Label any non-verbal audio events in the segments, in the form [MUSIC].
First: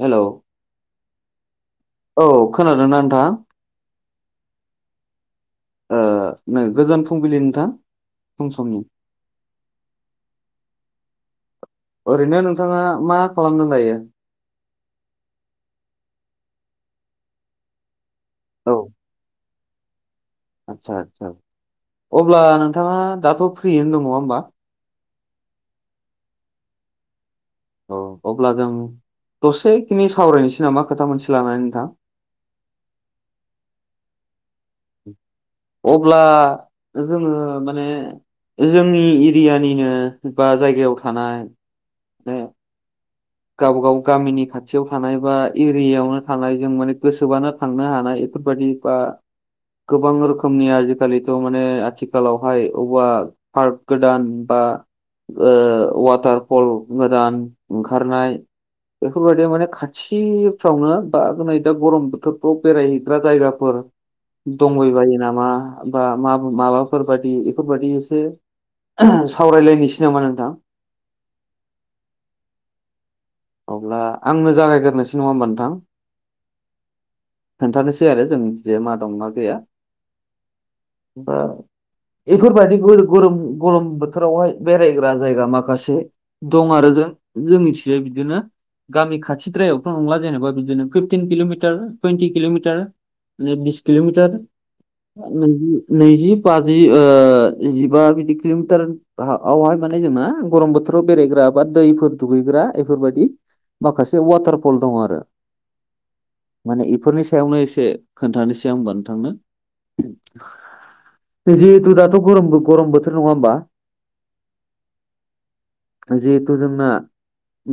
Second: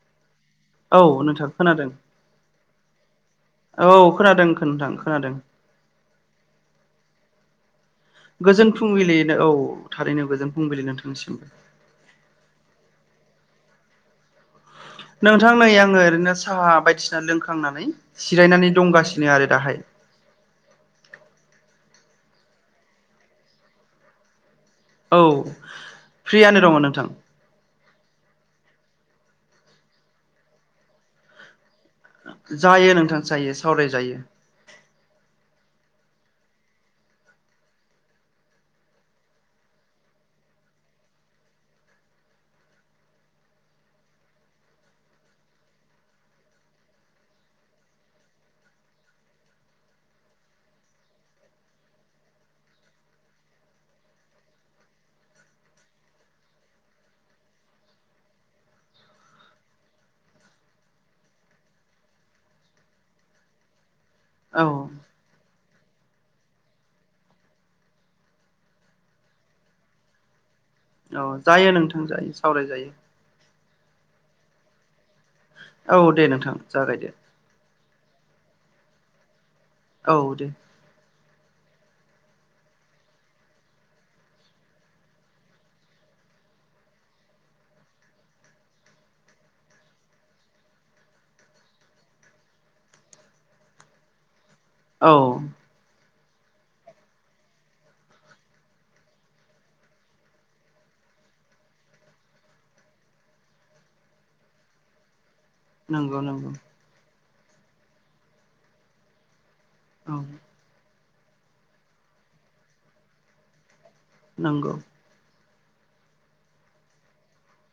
हेल' औ नोंथां खोनादों। औ खोनादोंना नोंथां औ खोनादों खोनादों खोनादों ओ नों गोजोन फुंबिलि नोंथां फुं गोजोन समनि फुंबिलिनो औ थारैनो गोजोन फुंबिलि नोंथांनिसिमबो ओरैनो नोंथाङा मा खालामदों दायो? नोंथां नै आङो ओरैनो साहा बायदिसिना लोंखांनानै जिरायनानै दंगासिनो आरो दाहाय आच्चसा आदचसा अब्ला नोंथाङा दाथ' फ्रियनो दङ नङा होमबा औ फ्रियानो दङ नोंथां औ अब्ला जों दसेखिनि सावरायनोसै नामा खोथा मोनसे लानानै नोंथां जायो नोंथां जायो सावराय जायो अब्ला जोङो माने- जोंनि एरियानिनो बा जायगायाव थानाय- गावबा गाव गामिनि खाथियाव थानाय बा एरियायावनो थानाय जों माने गोसोबानो थांनो हानाय बेफोरबायदि- बा गोबां रोखोमनि आजिखालिथ' माने आथिखालावहाय अबेबा पार्क गोदान बा वाटारफल गोदान- खारनाय बेफोरबायदि माने खाथिफ्रावनो बा नै दा गरम बोथोरफ्राव बेरायहैग्रा जायगाफोर- औ दंहैबायो नामा बा मा माबाफोर बायदि बेफोरबायदि एसे सावरायलायनोसै नामा नोंथां? औ जायो नोंथां जायो सावराय जायो अब्ला आंनो जागायग्रनोसै नङा होनमबा औ दे नोंथां जागाय दे खोन्थानोसै आरो जोंनि जाय मा दं मा गैया औ दे बा बेफोरबायदि गरम गरम बोथोरावहाय बेरायग्रा जायगा माखासे दं आरो जों जों मिथिबाय बिदि बिदिनो गामि खाथिद्रायावथ' नंला जेनेबा बिदिनो फिफटिन किल'मिटार टुइन्टि किल'मिटार म बिस किल'मिटार औ न नैजि बाजि ओ जिबा बिदि किल'मिटार औवहाय माने जोंना गरम बोथोर बेरायग्रा बा दै फोर दुगैग्रा बेफोरबायाददि माखासे वाटारफल दं आरो नंगौ नंगौ माने इफोरनि सायावनो एसे खोन्थानोसैं होनबा आं नोंथांनो औ जिहेतु दाथ' गरम गर बोथोर नङा होमबा नंगौ जिहेथु जोंना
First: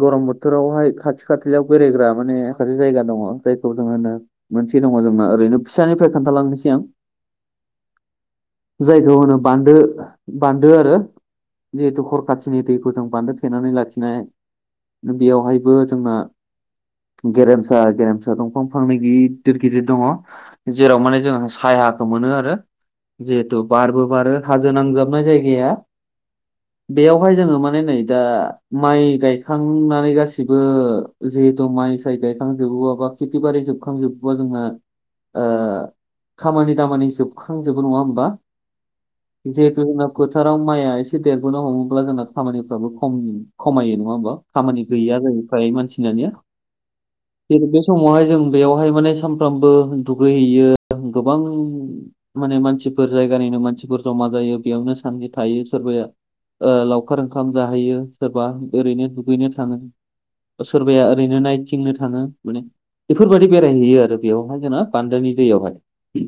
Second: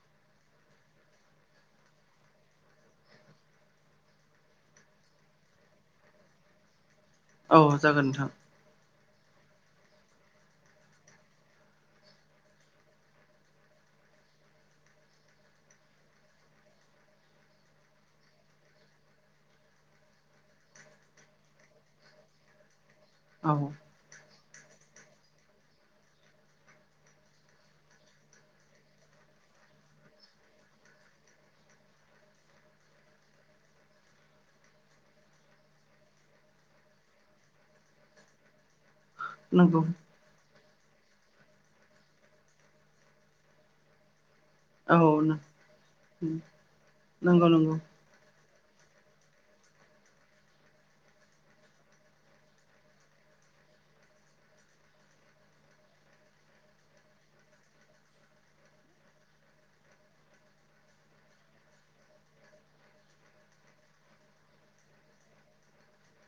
गरम बोथोरावहाय खाथि खालायाव बेरायग्रा माने माखासे जायगा दङ जायखौ जोङ होनो मोनसे दङ जोंना ओरैनो फिसानिफ्राय खोन्थालांनोसै आं औ जागोन नोंथां जायखौ होनो बान्दो बान्दो आरो जिहेथु खरखाथिनि दैखौ जों बान्दो थेनानै लाखिनाय बेयावहायबो जोंना गेरेमसा गेरेमसा दंफां फांनै गिदिर गिदिर दङ जेराव माने जोंहा सायाखौ मोनो आरो औ जिहेथु बारबो बारो हाजो नांजाबनाय जायगाया बेयावहाय जोङो माने नै दा माइ गाय थांनानै गासैबो जिहेथु माइ साय गायखां जोबोबा खेथि बारि जोबखांजोब बदोंङ [INAUDIBLE] खामानि दामानि जोबखांजोबो नङा होमबा नंगौ जिहेथु जोंना फोथाराव माइआ एसे देरबोनो हमोब्ला जोंना खामानिफ्राबो खम खमायो नङा होमबा खामानि औ गैया जाहै फ्राय मानसिया नंगौ जेरै नंगौ बे समावहाय जों बेयावहाय माने सानफ्रामबो दुगैहैयो गोबां माने मानसिफोर जायगानिनो मानसिफोर जमा जायो बेयावनो सान्थि थायो सोरबाया लावखार ओंखाम जाहैयो सोरबा ओरैनो दुगैनो थाङो सोरबाया ओरैनो नायथिंनो थाङो माने बेफोरबायदि बेरायहैयो आरो बेयावहाय जोंना बान्दोानि दैयावहाय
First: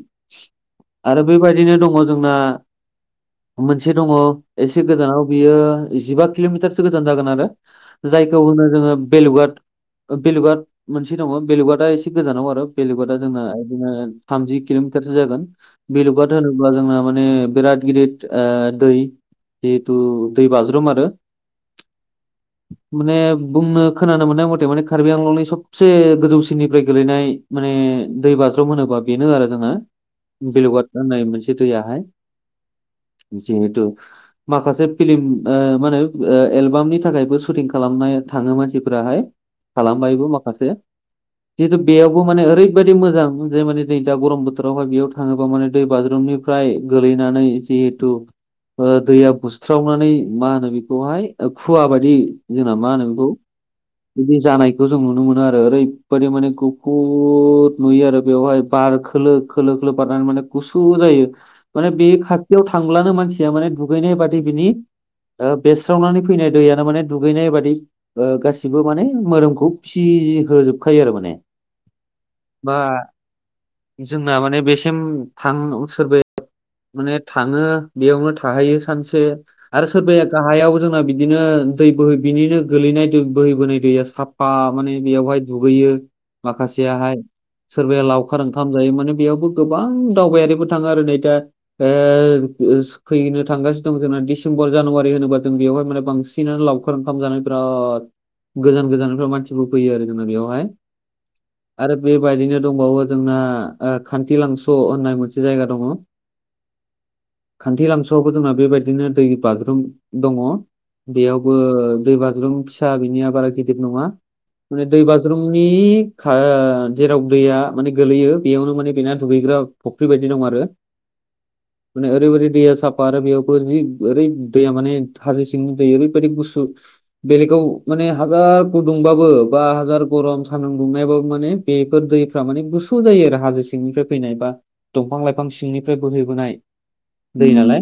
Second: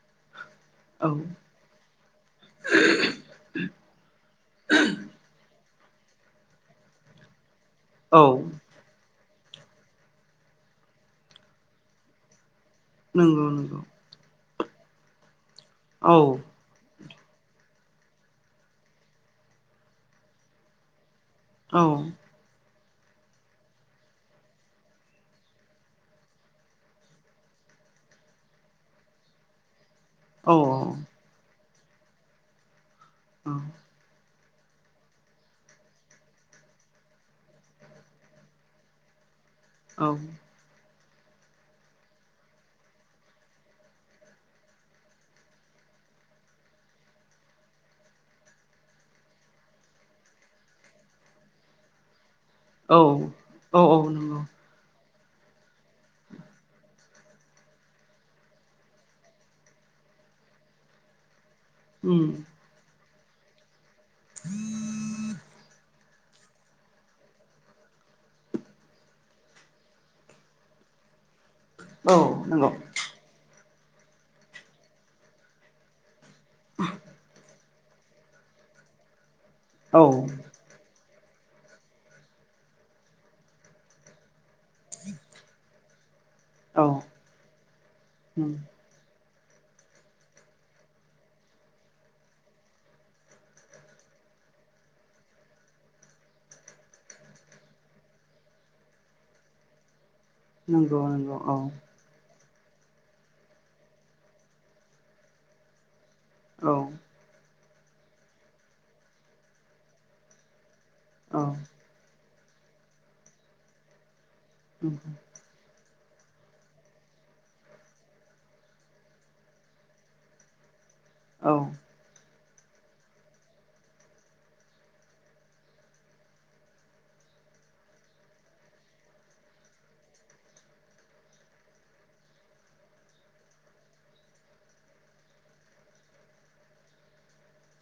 औ आरो बेबायदि ओरैनो दङ जोंना मोनसे दङ एसे गोजानाव बियो जिबा किल'मिटारसो गोजान जागोन आरो जायखौ औ होनो जोङो बेेलुगाट बेेलुगाट मोनसे दङ बेेलुगाटआ एसे गोजानाव आरो बेलुगुटा आ जोंना नंगौ नंगौ बिदिनो थामजि किल'मिटारसो जागोन औ बेलुगआ होन बा जोंना माने बिराद गिदद दै जिहेथु दै बाज्रुम आरो औ माने बुंनो खोनानो मोननाय मथे माने कार्बि आंलंनि सबसे गोजौसिननिफ्राय गेलैनाय माने दै बाज्रोम होनोबा बेनो आरो जोङो औ बेलेगाद होननाय मोनसे दैयाहाय जिहेथु माखासे फिल्म ओ मा होनो एलबामनि थाखायबो सुटिं खालामनाय थाङो मानसिफोराहाय खालामबायबो माखासे जिहेथु बेयावबो माने ओरैबायदि मोजां जे माने दै दा गरम बोथोरावहाय बेयाव थाङोबा माने दै बाज्रुमनि फ्राय गोलैनानै जिहेथु दैया बुस्रावनानै मा होनो बेखौहाय खुवा बायदि जोंना मा औ होनो बेखौ औ बिदि नंगौ जानाय बेखौ जों नुनो मोनो आरो ओरैबायादि माने गुफुुर नुयो आरो बेवहाय बार खोलो खोलो खोलो बारनानै माने गुसु जायो माने बे उम खाथियाव थांबानो मानसि मे दुगैनाय बादि बिनि बेस्रावनानै फैनाय दैयनो माने दुगैनाय बादि गासिबो माने मोदोमखौ फिसि होजोबखायो आरो माने औ नंगौ जोंना माने बेसिम थां सोरब माने थाङो बेयावनो थाहैयो सानसे आरो औ सोरबाया गाहायाव जोंना बिदिनो दै बोहै बिनिनो गोलैनाय दै बोहै बोहै दैया साफा माने बेयावहाय दुगैयो। औ माखासेयाहाय सोरबाया लावखार ओंखाम जायो माने बेयावबो गोबां दावबायारिबो थाङो आरो नै दा फैनो थांगासिनो दं जोंना डिसेम्बर जानुवारि होनोबा जों बेवहाय माने बांसिन सिनानै लावखार ओंखाम जानाय बिराद गोजान गोजाननिफ्राय मानसिबो फैयो आरो जोंना बेयाव नंगौ नंगौ औ बेबायदिनो दंबावो जोंना खान्थिलांस' होननाय मोनसे जायगा दङ। औ खान्थि लांसुआवबो जोंना बेबायदिनो दै बाथुरुम दङ औ बेयावबो दै बाथ फिसा बिनियाबा गिदिर नङा माने दै बाज्रुम आंनि जेराव दैया माने गोलैयो बेयावनो माने बेना दुगैग्रा फुख्रि बायदि दं आरो। औ नंगौ औ माने ओरैबायै दैया साफा आरो बेयाव जि ओरै दैया माने हाज दैआ ओरैबादि गुसु बेलेगाव माने हाजार गुदुंबाबो बा हाजार गरम सानुं दुंनायबाबो माने बेफोर दैफ माने गुसु जायो आरो हाजो सिंनिफ्राय फैनाय बा दंफां-लाइफां सिंनिफ्राय बोहैबोनाय दै नालाय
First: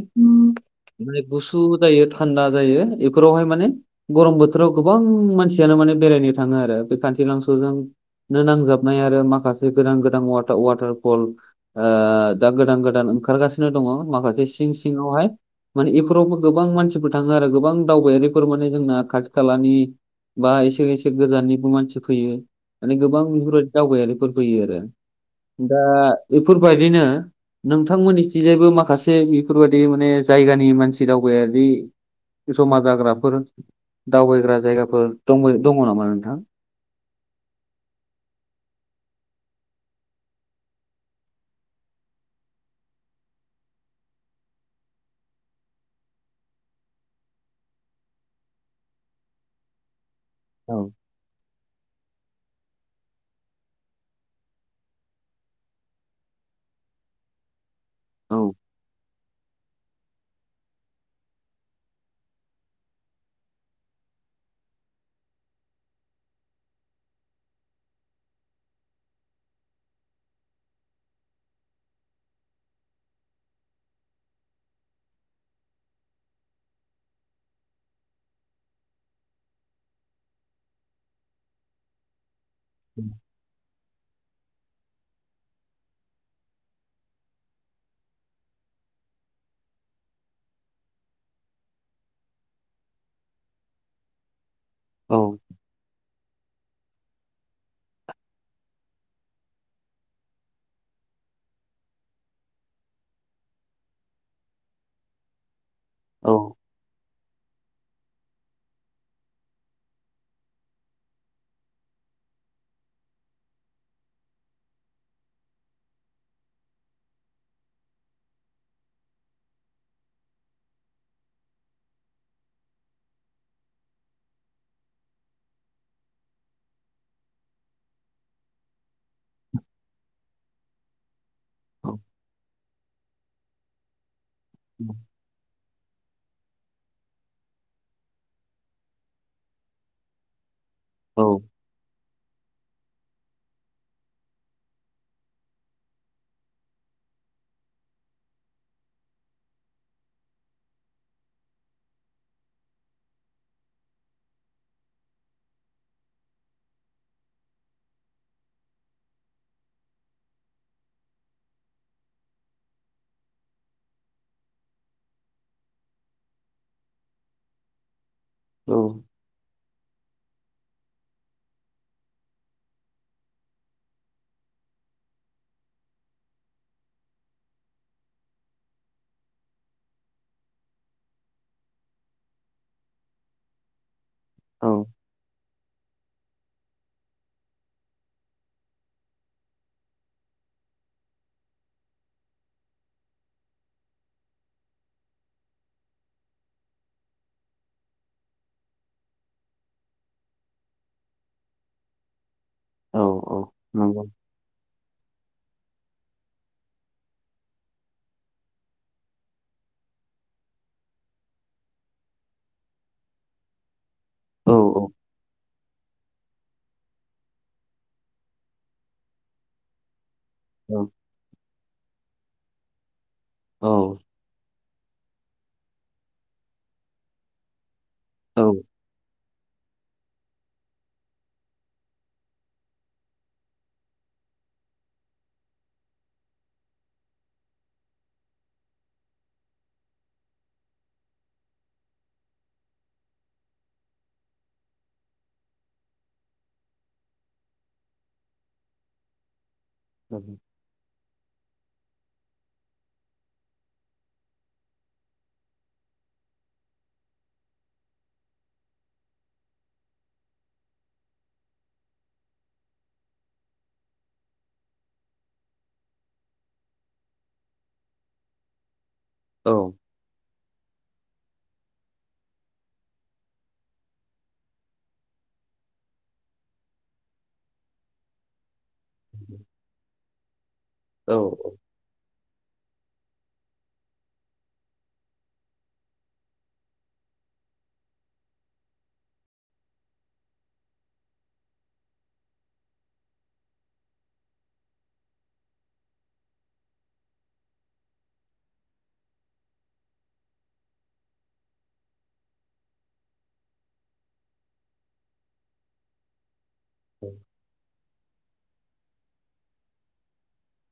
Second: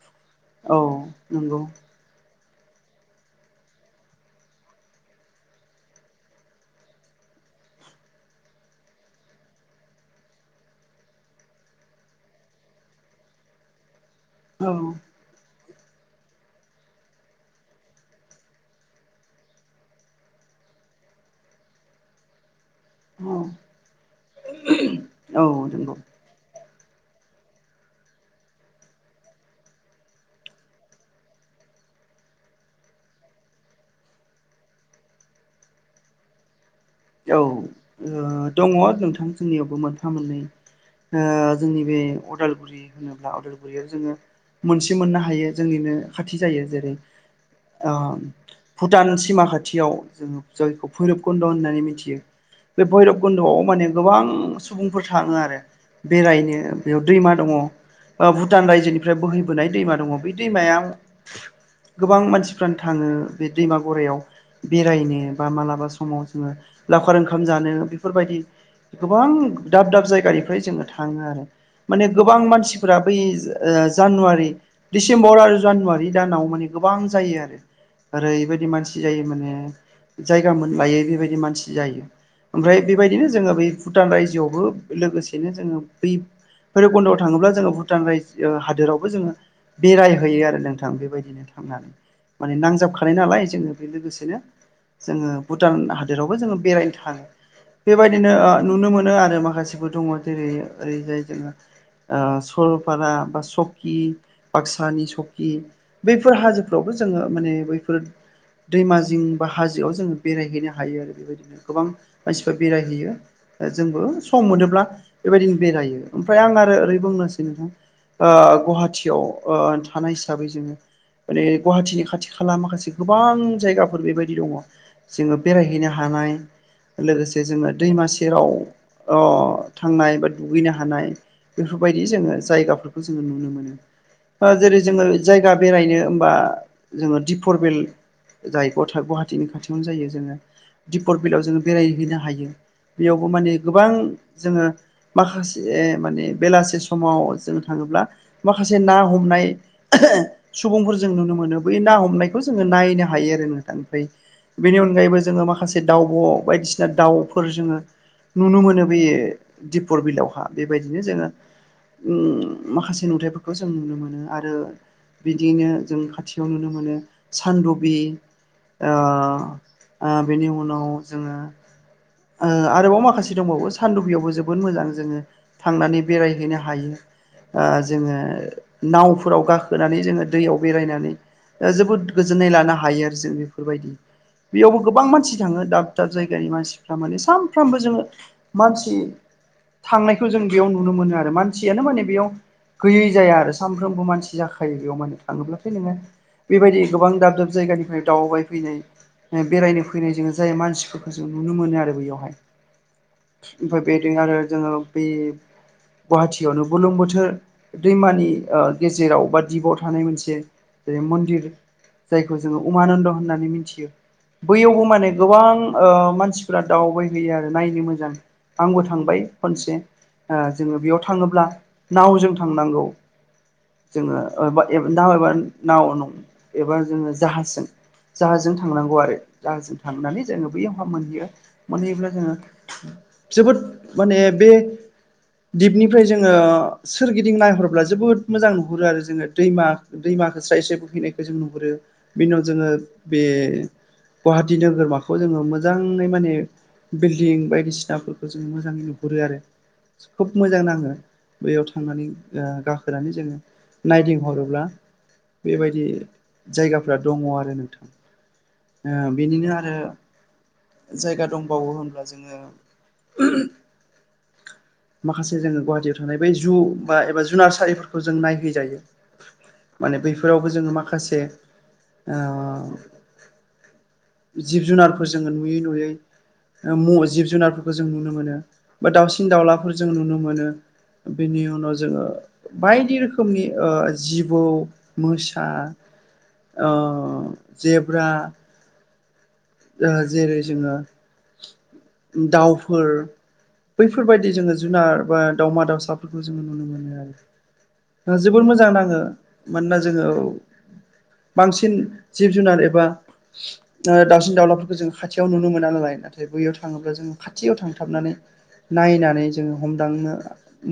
औ माने नंगौ औ गुसु जायो थान्दा जायो बेफोरावहाय माने गरम बोथोराव गोबां मानसियानो माने बेरायनो थाङो आरो बे खान्थि लांसुजों नो नांजाबनाय आरो माखासे गोदान गोदान व वाटारफल दा गोदान गोदान ओंखारगासिनो दङ माखासे सिं दङ सिंवाहाय माने बेफोरावबो गोबां मानसिफोर थाङो आरो गोबां दावबायारिफोर माने जोंना खाथि खालानि बा एसे एसे गोजाननिबो मानसि फैयो माने गोबां बेफोरबायदि दावबायारिफोर फैयो आरो। दा बेफोरबायदिनो नोंथांमोननिथिंजायबो माखासे बेफोरबायाददि माने जायगानि मानसि दावबायारि जमा जाग्राफोर दावबायग्रा जायगाफोर दं दङ नामा नोंथां? औ दङ नोंथां जोंनियावबो मोनफा मोननै जोंनि बे अदालगुरि होनोब्ला अदालगुरियाव जोङो मोनसे मोननो हायो जोंनिनो खाथि जायो जेरै भुटान सिमा खाथियाव जोङो औ जायखौ भैरबखुन्द' होननानै मिथि मिथियो बे भैरब गुन्द'आव माने गोबां सुबुंफोर थाङो आरो बेरायनो बेयाव दैमा दङ। औ भुटान रायजोनिफ्राय बोहैबोनाय दैमा दङ बे दैमायाव गोबां मानसिफ्रानो थाङो बे दैमा गरायाव बेरायनो बा मालाबा समाव जोङो लावखार ओंखाम जानो बेफोरबायदि गोबां दाब-दाब जायगानिफ्राय जोङो थाङो आरो। माने गोबां मानसिफोरा बै जानुवारि दिडिसेम्बर आरो जानुवारि दानाव माने गोबां जायो आरो। ओरैबायदि मानसि जायो माने जायगा मोनलायै बेबायदि मानसि जायो ओमफ्राय बेबायदिनो जोङो बै भुटान रायजोआवबो लोगोसेनो जोङो बै भैरबकन्द'आव थाङोब्ला जोङो भुटान रायजो हादोरावबो जोङो बेरायहोयो आरो नोंथां बेबायदिनो थांनानै माने नांजाबखानाय नालाय जोङो बे लोगोसेनो औ जोङो भुटान हादोरावबो जोङो बेरायनो थाङो बेबायदिनो नुनो मोनो आरो माखासेबो दङ जेरै ओरैजाय जोो सरलपारा बा सकि बाक्सानि सकि औ बैफोर हाजोफ्रावथ' जोङो माने बैफोर दैमाजं बा हाजोआव जोङो बेरायहैनो हायो आरो बेबायदिनो गोबां मानसिफ्रा बेरायहैयो जोंबो सम मोनोब्ला बेबायदिनो बेरायो ओमफ्राय आं आरो ओरै बुंनोसै नोंथां गुवाहाटिीयाव थानाय हिसाबै जोङो माने गुवाहाटिीनि खाथि खाला माखासे गोबां जायगाफोर बेबायदि दङ जोङो बेरायहैनो हानाय लोगोसे जोङो दैमा सेराव थांनाय बा दुगैनो हानाय बेफोरबायदि जोङो जायगाफोरखौ जोङो नुनो मोनो जेरै जोङो जायगा बेरायनो होमबा जोङो दिपरबेल जाय ग गुवाहाटीनि खाथियावनो जायो जोङो दिपर औ बिलायाव जोङो बेरायहैनो हायो बेयावबो माने गोबां जोङो माखासे माने बेलासि समाव जों थाङोब्ला माखासे ना हमनाय सुबुंफोर जों नुनो मोनो बै ना हमनायखौ जोङो नायनो हायो आरो नोंथांनिफ्राय बेनि अनगायैबो जोङो माखासे दावउब' बायदिसिना दाउफोर जोङो नुनो मोनो बेयो दिपर बिलआवहा बेबायदिनो जोङो माखासे नुथायाइफोरखौ जों नुनो मोनो आरो बिदियैनो जों खाथियाव नुनो मोनो सानदबि औ बेनि उनाव जोङो आरोबाव माखासे दंबावो सान्दुफयावबो जोबोद मोजां जोङो थांनानै बेरायहैनो हायो जोङो नावफोराव गाखोनानै जोङो दैयाव बेरायनानै जोबोद गोजोननाय लानो हायो आरो जों बेफोरबायदि बेयावबो औ गोबां मानसि थाङो दाब दाब जायगानि मानसिफ माने सानफ्रामबो जोङो मानसि थांनायखौ जों बेयाव नुनो मोनो आरो मानसियानो माने बेयाव गैयै जाया आरो सानफ्रोमबो मानसि जाखायो बेयाव माने थाङोब्लाथाय नोङो बेबायदि गोबां दाब दाब जायगानिफ्राय दावबाय फैनाय बेरायनो फैनायजों जाय मानसिफोरखौ जों नुनो मोनो आरो बैयावहाय औ औ ओमफफ्राय नंगौ बेदिनो आरो जोङो बे गुवाहाटिीयावनो बुलोम बोथोर दैमानि गेजेराव बा दिपआव थानाय मोनसे जेरै मन्दिर जायखौ जोङो उमानन्द होननानै मिथियो औ बैयावबो माने गोबां मानसिफोरा दावबायहैयो आरो नायनो मोजां आंबो थांबाय खनसे जोङो औ बेयाव थाङोब्ला नावजों थांनांगौ औ जोङोा नाबा नावनं एबा जोङो जाहाजजों औ जाहाजों थांनांगौ आरो जाहाजों थांनानै जोङो बैयावहा मोनहैयो मोनहैयोब्ला जोङो जोबोद माने बे दिपनिफ्राय जोङो सोरगिदिं नायहर्ला जोबोद मोजां नुहुरो आरो जोङो दैमा दैमाखौ स्राय स्राय एसे बोहैनायखौ जों नुहुरो बिनि उनाव जोङो बे दिनो गोरमाखौ जोङो मोजाङै माने बिल्डिं बायदिसिनाफोरखौ जों मोजाङै नुहुरो आरो खोब मोजां नाङो बैयाव थांनानै गाखोनानै जोङो नायदिंहरोब्ला बेबायदि जायगाफ्रा दङ आरो नोंथां बेनिनो आरो जायगा दंबावो होनब्ला जोङो [INAUDIBLE] [INAUDIBLE] [INAUDIBLE] [INAUDIBLE] माखासे जोङो गुवाहाटियाव थानाय बै जु बा एबा जुनारसारिफोरखौ जों नायहैजायो। औ। माने बैफोरावबो जोङो माखासे ओ जिब जुनारफोर जोङो नुयै नुयै जिब ओ म जुनारफोरखौ जों नुनो मोनो। बा दाउसिन दाउलाफोर जों नुनो मोनो औ बेनि औ नंगौ अन उ जोङो बायदि रोखोमनिओ जिबौ मोसा। ओ जेब्रा ओ जेरै जोङो दाउफोर बैफोरबायादि जोङो जुनार बा दावमा दाउसाफोरखौ जोङो नुनो मोनो आरो। ओ जोबोद मोजां नाङो मानोना जोङोऔ। बांसिन जिब जुनार एबा दावसिन दाउलाफोरखौ जों खाथियाव नुनो मोना नालाय। नाथाय बैयाव थाङोब्ला जोंङो खाथियाव थांथाबनानै। नायनानै जोङो हमदांनो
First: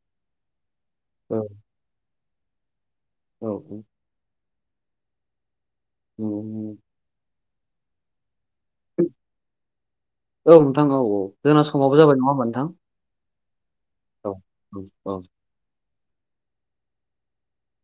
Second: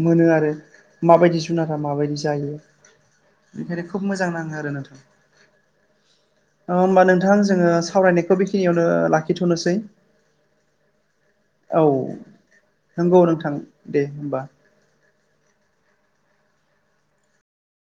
मोनो आरो माबायदि नंगौ जुनार। माबायदि जायो औ बेखायनो खोब मोजां नाङो आरो नोंथां। औ। अ होमबा नोंथां जोङो सावरायनायखौ बेखिनियावनो लाखिथ'नोसै। औ नोंथां औ औ जोंना औ समाबो जाबाय नङा होमबा नोंथां नंगौ नोंथां दे औ होमबा औ औ।